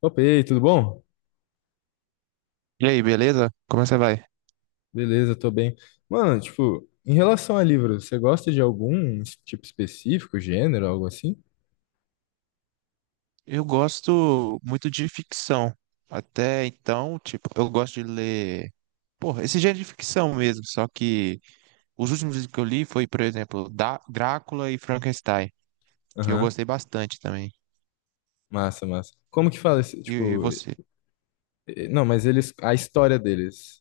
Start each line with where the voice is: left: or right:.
left: Opa, e aí, tudo bom?
right: E aí, beleza? Como você vai?
left: Beleza, tô bem. Mano, tipo, em relação a livro, você gosta de algum tipo específico, gênero, algo assim?
right: Eu gosto muito de ficção. Até então, tipo, eu gosto de ler, porra, esse gênero de ficção mesmo, só que os últimos livros que eu li foi, por exemplo, da Drácula e Frankenstein, que eu
left: Aham.
right: gostei bastante também.
left: Massa, massa. Como que fala esse,
right: E
left: tipo,
right: você?
left: não, mas eles, a história deles,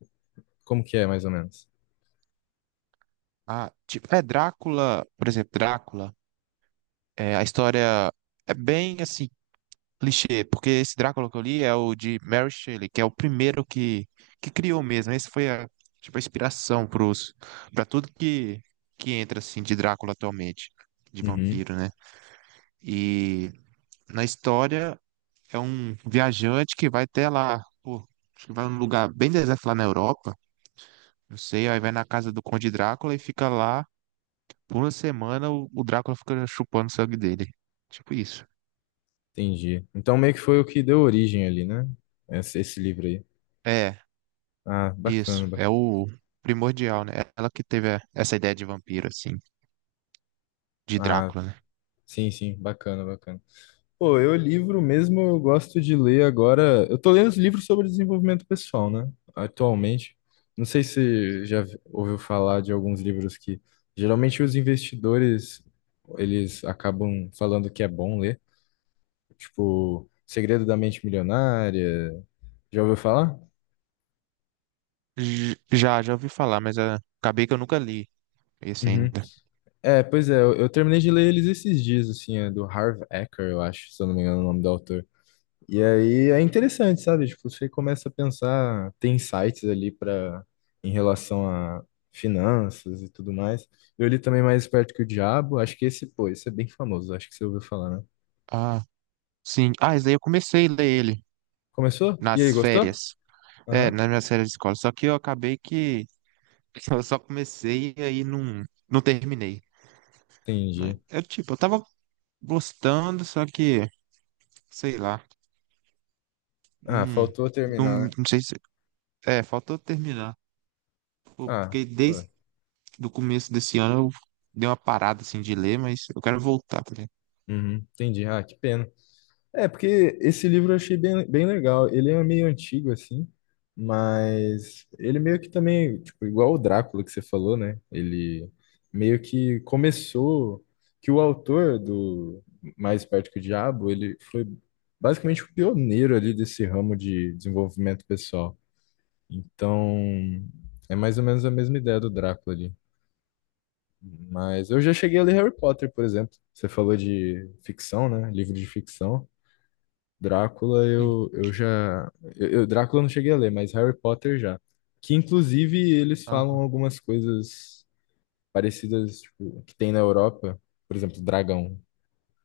left: como que é, mais ou menos?
right: Ah, tipo, é Drácula, por exemplo, Drácula, é, a história é bem assim clichê, porque esse Drácula que eu li é o de Mary Shelley, que é o primeiro que criou mesmo. Esse foi a, tipo, a inspiração pra tudo que entra, assim, de Drácula atualmente, de
left: Uhum.
right: vampiro, né? E na história é um viajante que vai até lá, pô, acho que vai num lugar bem deserto lá na Europa, não sei, aí vai na casa do Conde Drácula e fica lá por uma semana, o Drácula fica chupando o sangue dele. Tipo isso.
left: Entendi. Então meio que foi o que deu origem ali, né? Esse livro aí.
right: É.
left: Ah,
right: Isso,
left: bacana,
right: é o primordial, né? Ela que teve essa ideia de vampiro, assim, de
left: bacana.
right: Drácula, né?
left: Sim, sim, bacana, bacana. Pô, eu livro mesmo, eu gosto de ler agora. Eu tô lendo os livros sobre desenvolvimento pessoal, né? Atualmente. Não sei se ouviu falar de alguns livros que geralmente os investidores eles acabam falando que é bom ler, tipo Segredo da Mente Milionária. Já ouviu falar?
right: Já ouvi falar, mas acabei que eu nunca li esse
left: Uhum.
right: ainda.
left: É, pois é, eu terminei de ler eles esses dias, assim, é do Harv Eker, eu acho, se eu não me engano, é o nome do autor. E aí é interessante, sabe? Tipo, você começa a pensar, tem sites ali para em relação a finanças e tudo mais. Eu li também Mais Esperto que o Diabo, acho que esse, pô, esse é bem famoso, acho que você ouviu falar, né?
right: Ah, sim. Ah, esse daí eu comecei a ler ele
left: Começou? E aí,
right: nas
left: gostou?
right: férias. É,
left: Aham,
right: nas minhas férias de escola. Só que eu acabei que eu só comecei e aí não terminei. Mas
left: entendi.
right: eu, tipo, eu tava gostando, só que, sei lá,
left: Ah,
right: não,
left: faltou
right: não,
left: terminar, né?
right: não sei se. É, faltou terminar. Pô,
left: Ah,
right: porque desde
left: foi.
right: do começo desse ano eu dei uma parada assim de ler, mas eu quero voltar, tá ligado?
left: Uhum, entendi. Ah, que pena. É, porque esse livro eu achei bem, bem legal. Ele é meio antigo, assim, mas ele meio que também, tipo, igual o Drácula que você falou, né? Ele meio que começou, que o autor do Mais Perto que o Diabo, ele foi basicamente o pioneiro ali desse ramo de desenvolvimento pessoal. Então, é mais ou menos a mesma ideia do Drácula ali. Mas eu já cheguei a ler Harry Potter, por exemplo. Você falou de ficção, né? Livro de ficção. Drácula
right: Sim.
left: eu já. Drácula eu não cheguei a ler, mas Harry Potter já. Que inclusive eles
right: Ah,
left: falam algumas coisas parecidas, tipo, que tem na Europa. Por exemplo, dragão,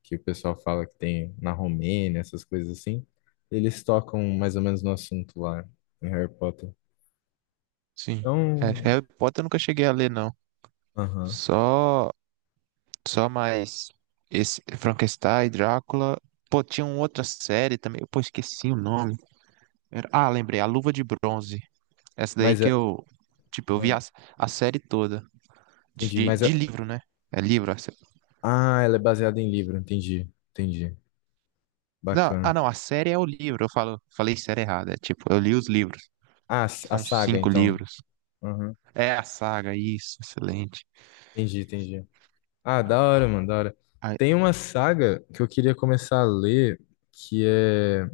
left: que o pessoal fala que tem na Romênia, essas coisas assim. Eles tocam mais ou menos no assunto lá em Harry Potter.
right: sim. É,
left: Então.
right: Harry Potter eu nunca cheguei a ler, não.
left: Aham.
right: Só, só mais esse Frankenstein, Drácula. Pô, tinha uma outra série também. Pô, esqueci o nome. Ah, lembrei, A Luva de Bronze. Essa daí
left: Mas
right: que
left: é.
right: eu, tipo, eu vi
left: Ah.
right: a série toda.
left: Entendi.
right: De,
left: Mas é.
right: de livro, né? É livro.
left: Ah, ela é baseada em livro. Entendi. Entendi.
right: Não,
left: Bacana.
right: não, a série é o livro. Eu falei série errada. É tipo, eu li os livros.
left: Ah, a
right: São
left: saga,
right: cinco
left: então.
right: livros.
left: Aham.
right: É a saga, isso, excelente.
left: Entendi, entendi. Ah, da hora, mano, da hora.
right: Ai,
left: Tem uma saga que eu queria começar a ler, que é.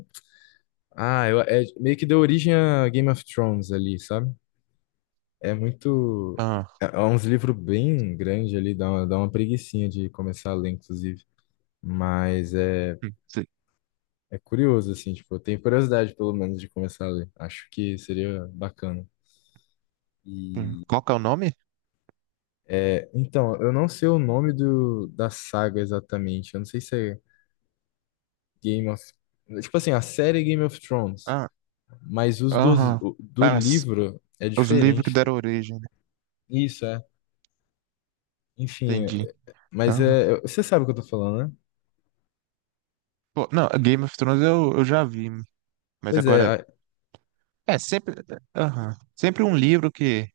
left: Ah, é meio que deu origem a Game of Thrones ali, sabe? É muito.
right: ah,
left: É é uns livros bem grandes ali, dá uma preguicinha de começar a ler, inclusive. Mas é,
right: se-
left: é curioso, assim, tipo, eu tenho curiosidade, pelo menos, de começar a ler. Acho que seria bacana. E.
right: qual que é o nome?
left: É, então, eu não sei o nome do, da saga exatamente. Eu não sei se é. Game of... Tipo assim, a série Game of Thrones,
right: Ah,
left: mas
right: aham.
left: do
right: Ah, s-
left: livro é
right: os livros que
left: diferente.
right: deram origem, né?
left: Isso, é. Enfim,
right: Entendi.
left: é- mas
right: Aham.
left: é... Você sabe o que eu tô falando, né?
right: Pô, não, Game of Thrones eu já vi, mas
left: Pois é.
right: agora.
left: A.
right: É, sempre. Aham. Sempre um livro que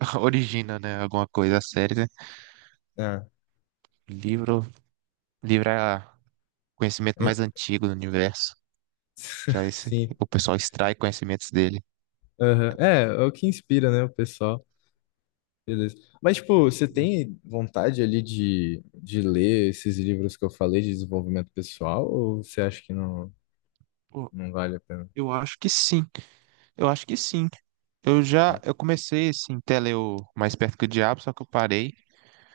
right: origina, né? Alguma coisa, a série, né? Livro, livro é o conhecimento
left: É, é,
right: mais antigo do universo. Já esse,
left: sim.
right: o pessoal extrai conhecimentos dele.
left: Aham. É, é o que inspira, né, o pessoal. Beleza. Mas, tipo, você tem vontade ali de ler esses livros que eu falei de desenvolvimento pessoal ou você acha que não,
right: Pô,
left: não vale a pena?
right: eu acho que sim. Eu acho que sim. Eu já,
left: Hã?
right: eu comecei assim, até ler o Mais Perto que o Diabo, só que eu parei.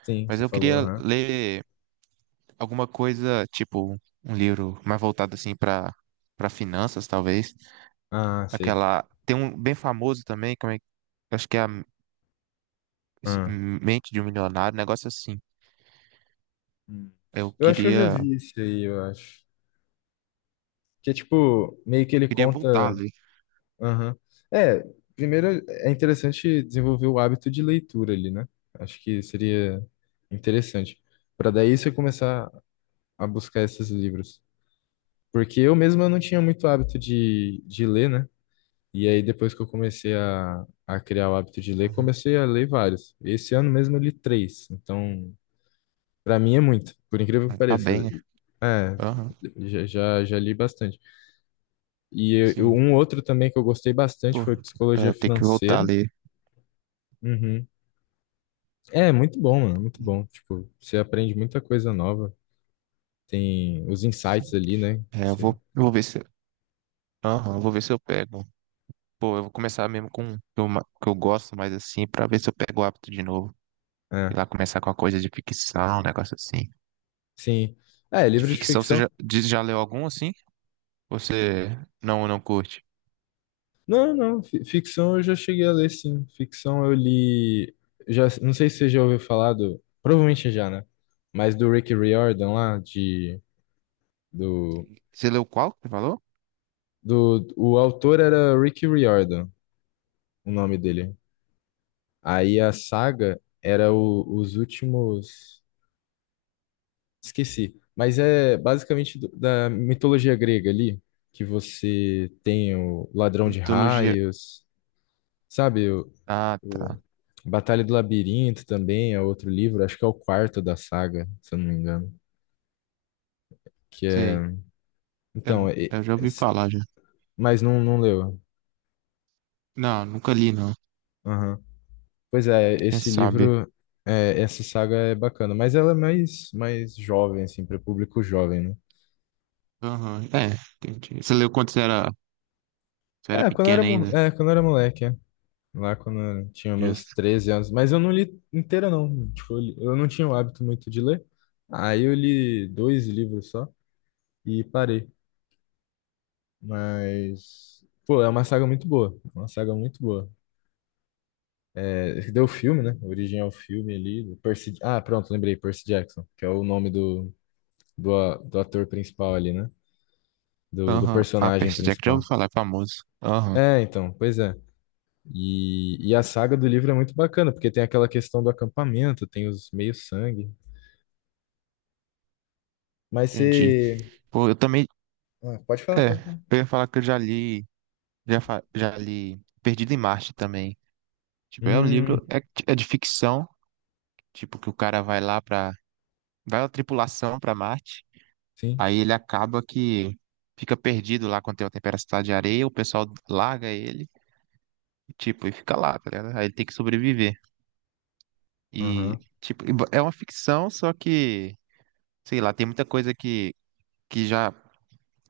left: Sim,
right: Mas
left: você
right: eu
left: falou,
right: queria
left: aham.
right: ler alguma coisa, tipo um livro mais voltado assim para finanças, talvez.
left: Ah, sei.
right: Aquela tem um bem famoso também, como é, acho que é a Mente de um Milionário, um negócio assim.
left: Hum.
right: Eu
left: Eu acho que eu já
right: queria
left: vi isso aí, eu acho. Que é tipo, meio que ele
right: Queria voltar
left: conta.
right: ali.
left: Aham. É, primeiro é interessante desenvolver o hábito de leitura ali, né? Acho que seria interessante. Para daí você começar a buscar esses livros. Porque eu mesmo eu não tinha muito hábito de ler, né? E aí depois que eu comecei a criar o hábito de ler,
right: Uhum.
left: comecei a ler vários. Esse ano mesmo eu li três. Então, para mim é muito, por incrível que
right: Mas tá
left: pareça.
right: bem, né?
left: É,
right: Aham,
left: já, já já li bastante.
right: sim.
left: Um outro também que eu gostei bastante
right: Pô,
left: foi
right: é,
left: Psicologia
right: eu tenho que voltar
left: Financeira.
right: ali.
left: Uhum. É, muito bom, mano, muito bom. Tipo, você aprende muita coisa nova. Tem os insights ali, né?
right: É, eu
left: Você-
right: vou, eu vou ver se, aham, eu vou ver se eu pego. Pô, eu vou começar mesmo com o que eu, que eu gosto mais assim, pra ver se eu pego o hábito de novo. E
left: é,
right: lá, começar com uma coisa de ficção, um negócio assim.
left: sim. É,
right: De
left: livro de
right: ficção, você
left: ficção.
right: já, de- já leu algum assim? Você não curte?
left: Não, não, ficção eu já cheguei a ler, sim. Ficção eu li. Já, não sei se você já ouviu falar do. Provavelmente já, né? Mas do Rick Riordan lá, de. Do,
right: Você leu qual que você falou?
left: do, o autor era Rick Riordan, o nome dele. Aí a saga era os últimos. Esqueci. Mas é basicamente da mitologia grega ali, que você tem o Ladrão de
right: Mitologia.
left: Raios, sabe?
right: Ah,
left: O
right: tá.
left: Batalha do Labirinto também é outro livro, acho que é o quarto da saga, se eu não me engano. Que é.
right: Sei. Eu,
left: Então,
right: eu já ouvi falar já.
left: mas não, não leu.
right: Não, nunca li, não.
left: Aham. Pois é,
right: Quem
left: esse
right: sabe?
left: livro, é, essa saga é bacana, mas ela é mais, mais jovem, assim, para público jovem, né?
right: Aham, é, entendi. Você leu quando você era
left: É, quando eu era,
right: pequena ainda?
left: é, quando eu era moleque, é. Lá quando eu tinha meus
right: Justo.
left: 13 anos. Mas eu não li inteira, não. Tipo, eu, eu não tinha o hábito muito de ler. Aí eu li dois livros só e parei. Mas, pô, é uma saga muito boa. Uma saga muito boa. É, deu filme, né? O original filme ali. Do Percy, ah, pronto, lembrei. Percy Jackson, que é o nome do, do ator principal ali, né? Do
right: Aham. Ah,
left: personagem
right: Percy Jackson, já ouvi
left: principal.
right: falar, é famoso. Aham,
left: É, então, pois é. E a saga do livro é muito bacana, porque tem aquela questão do acampamento, tem os meio-sangue. Mas
right: entendi.
left: você.
right: Pô, eu também.
left: Ah, pode falar,
right: É,
left: pode falar.
right: eu ia falar que eu já li. Já li Perdido em Marte também. Tipo, é um
left: Hum,
right: livro, é de ficção, tipo, que o cara vai lá pra. Vai uma tripulação pra Marte,
left: sim.
right: aí ele acaba que fica perdido lá quando tem uma tempestade de areia, o pessoal larga ele, tipo, e fica lá, tá ligado? Aí ele tem que sobreviver. E,
left: Aham.
right: tipo, e ba- é uma ficção, só que, sei lá, tem muita coisa que já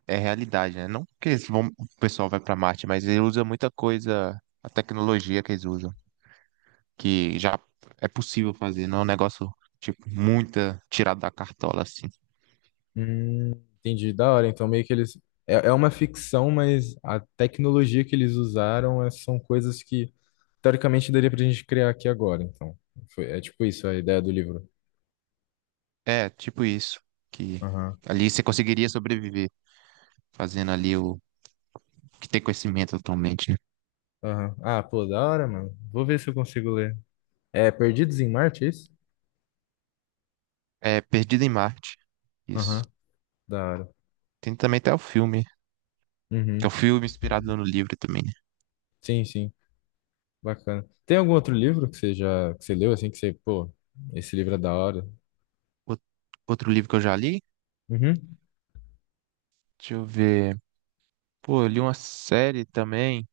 right: é realidade, né? Não que eles vão, o pessoal vai pra Marte, mas ele usa muita coisa, a tecnologia que eles usam. Que já é possível fazer, não é um negócio, tipo, muita tirada da cartola, assim.
left: Hum, entendi. Da hora. Então, meio que eles. É, é uma ficção, mas a tecnologia que eles usaram são coisas que, teoricamente, daria pra gente criar aqui agora. Então, foi, é tipo isso a ideia do livro.
right: É, tipo isso, que
left: Aham.
right: ali você conseguiria sobreviver fazendo ali o que tem conhecimento atualmente, né?
left: Aham. Ah, pô, da hora, mano. Vou ver se eu consigo ler. É Perdidos em Marte, é isso?
right: É Perdido em Marte, isso.
left: Aham. Da hora.
right: Tem também até o filme, que é o
left: Uhum.
right: filme inspirado no livro também, né?
left: Sim, sim. Bacana. Tem algum outro livro que você já que você leu assim que você, pô, esse livro é da hora?
right: Out- Outro livro que eu já li,
left: Uhum.
right: deixa eu ver. Pô, eu li uma série também.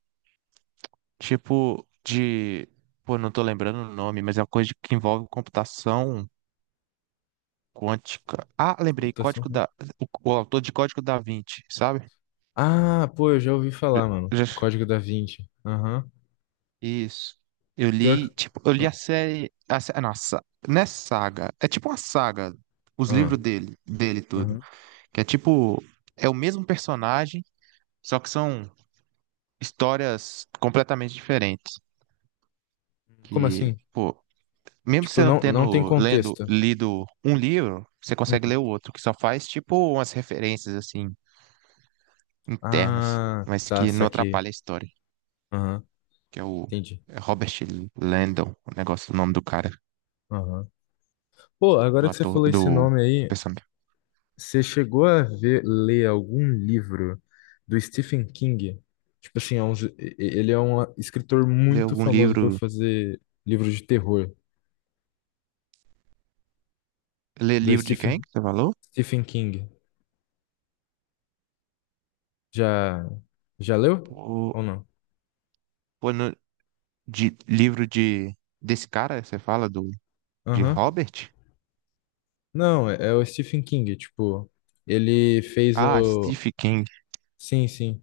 right: Tipo de. Pô, não tô lembrando o nome, mas é uma coisa que envolve computação quântica. Ah, lembrei,
left: Computação.
right: Código
left: Né?
right: da. O, o autor de Código da Vinci, sabe?
left: Ah, pô, eu já ouvi
right: Já-
left: falar, mano.
right: já-
left: Código da Vinci. Aham.
right: Isso. Eu
left: Pior que...
right: li, tipo, eu li
left: Ah,
right: a série. Não, não é saga. É tipo uma saga. Os
left: ah,
right: livros dele tudo.
left: aham.
right: Que é tipo. É o mesmo personagem, só que são histórias completamente diferentes.
left: Como
right: Que,
left: assim?
right: pô, mesmo
left: Tipo,
right: você não
left: não, não tem
right: tendo lendo,
left: contexto.
right: lido um livro, você consegue
left: Hum.
right: ler o outro, que só faz tipo umas referências assim internas,
left: Ah,
right: mas
left: tá,
right: que não
left: saquei.
right: atrapalha a história,
left: Aham,
right: que é o
left: entendi.
right: é Robert Landon, o negócio, o nome do cara,
left: Aham. Pô,
right: do
left: agora que você
right: ator,
left: falou
right: do
left: esse nome aí,
right: personagem.
left: você chegou a ver, ler algum livro do Stephen King? Tipo assim, é um ele é um escritor
right: Lê
left: muito
right: algum
left: famoso por
right: livro,
left: fazer livros de terror,
right: lê
left: do
right: livro de quem
left: Stephen,
right: que você falou?
left: Stephen King. Já, já leu?
right: Pô,
left: Ou não?
right: pô, de livro de desse cara, você fala do de
left: Aham.
right: Robert?
left: Não, é, é o Stephen King, tipo, ele fez
right: Ah,
left: o...
right: Stephen King.
left: Sim, sim.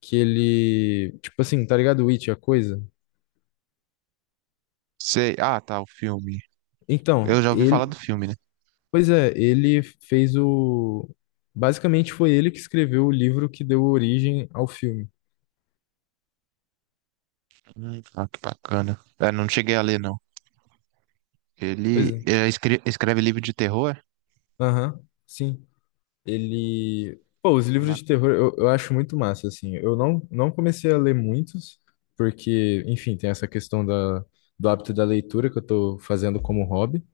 left: Que ele... Tipo assim, tá ligado? It, a coisa?
right: Sei, tá, o filme. Eu
left: Então,
right: já ouvi falar
left: ele,
right: do filme.
left: pois é, ele fez o. Basicamente foi ele que escreveu o livro que deu origem ao filme.
right: Que bacana. É, não cheguei a ler, não.
left: Pois
right: Ele
left: é.
right: é, escreve livro de terror?
left: Aham, sim. Ele. Pô, os
right: É?
left: livros de
right: Bacana.
left: terror eu acho muito massa, assim. Eu não, não comecei a ler muitos, porque, enfim, tem essa questão da, do hábito da leitura que eu tô fazendo como hobby.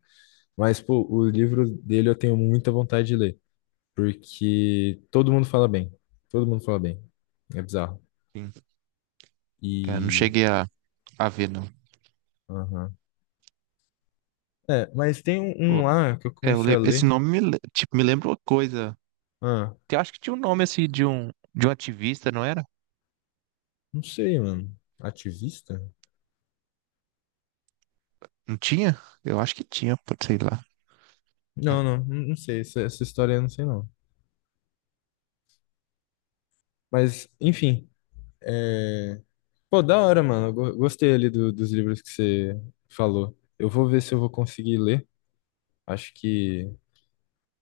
left: Mas, pô, o livro dele eu tenho muita vontade de ler, porque todo mundo fala bem. Todo mundo fala bem. É bizarro.
right: Sim. É, não
left: E.
right: cheguei a ver, não.
left: Aham. É, mas tem um, um
right: Pô,
left: lá que eu
right: é, eu
left: comecei a
right: le- Esse
left: ler.
right: nome me, le- tipo, me lembra uma coisa.
left: Ah,
right: Eu acho que tinha um nome assim de um ativista, não era?
left: não sei, mano. Ativista?
right: Não tinha? Eu acho que tinha, pô, sei lá.
left: Não, não, não sei. Essa história eu não sei, não. Mas, enfim. É... Pô, da hora, mano. Eu gostei ali dos livros que você falou. Eu vou ver se eu vou conseguir ler. Acho que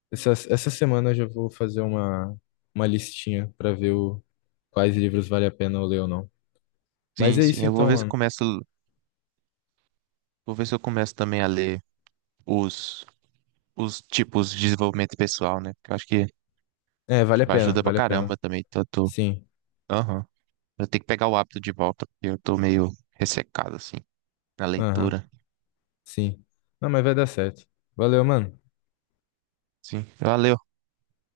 left: essa semana eu já vou fazer uma listinha pra ver o, quais livros vale a pena eu ler ou não. Mas
right: Sim,
left: é
right: sim.
left: isso
right: Eu vou
left: então,
right: ver se
left: mano.
right: começo, vou ver se eu começo também a ler os, os tipos de desenvolvimento pessoal, né? Porque eu acho que
left: É, vale a
right: tipo,
left: pena,
right: ajuda pra
left: vale a pena.
right: caramba também. Então eu tô,
left: Sim,
right: aham. Eu tenho que pegar o hábito de volta, porque eu tô meio ressecado assim na
left: aham,
right: leitura.
left: sim. Não, mas vai dar certo. Valeu, mano.
right: Sim. Valeu.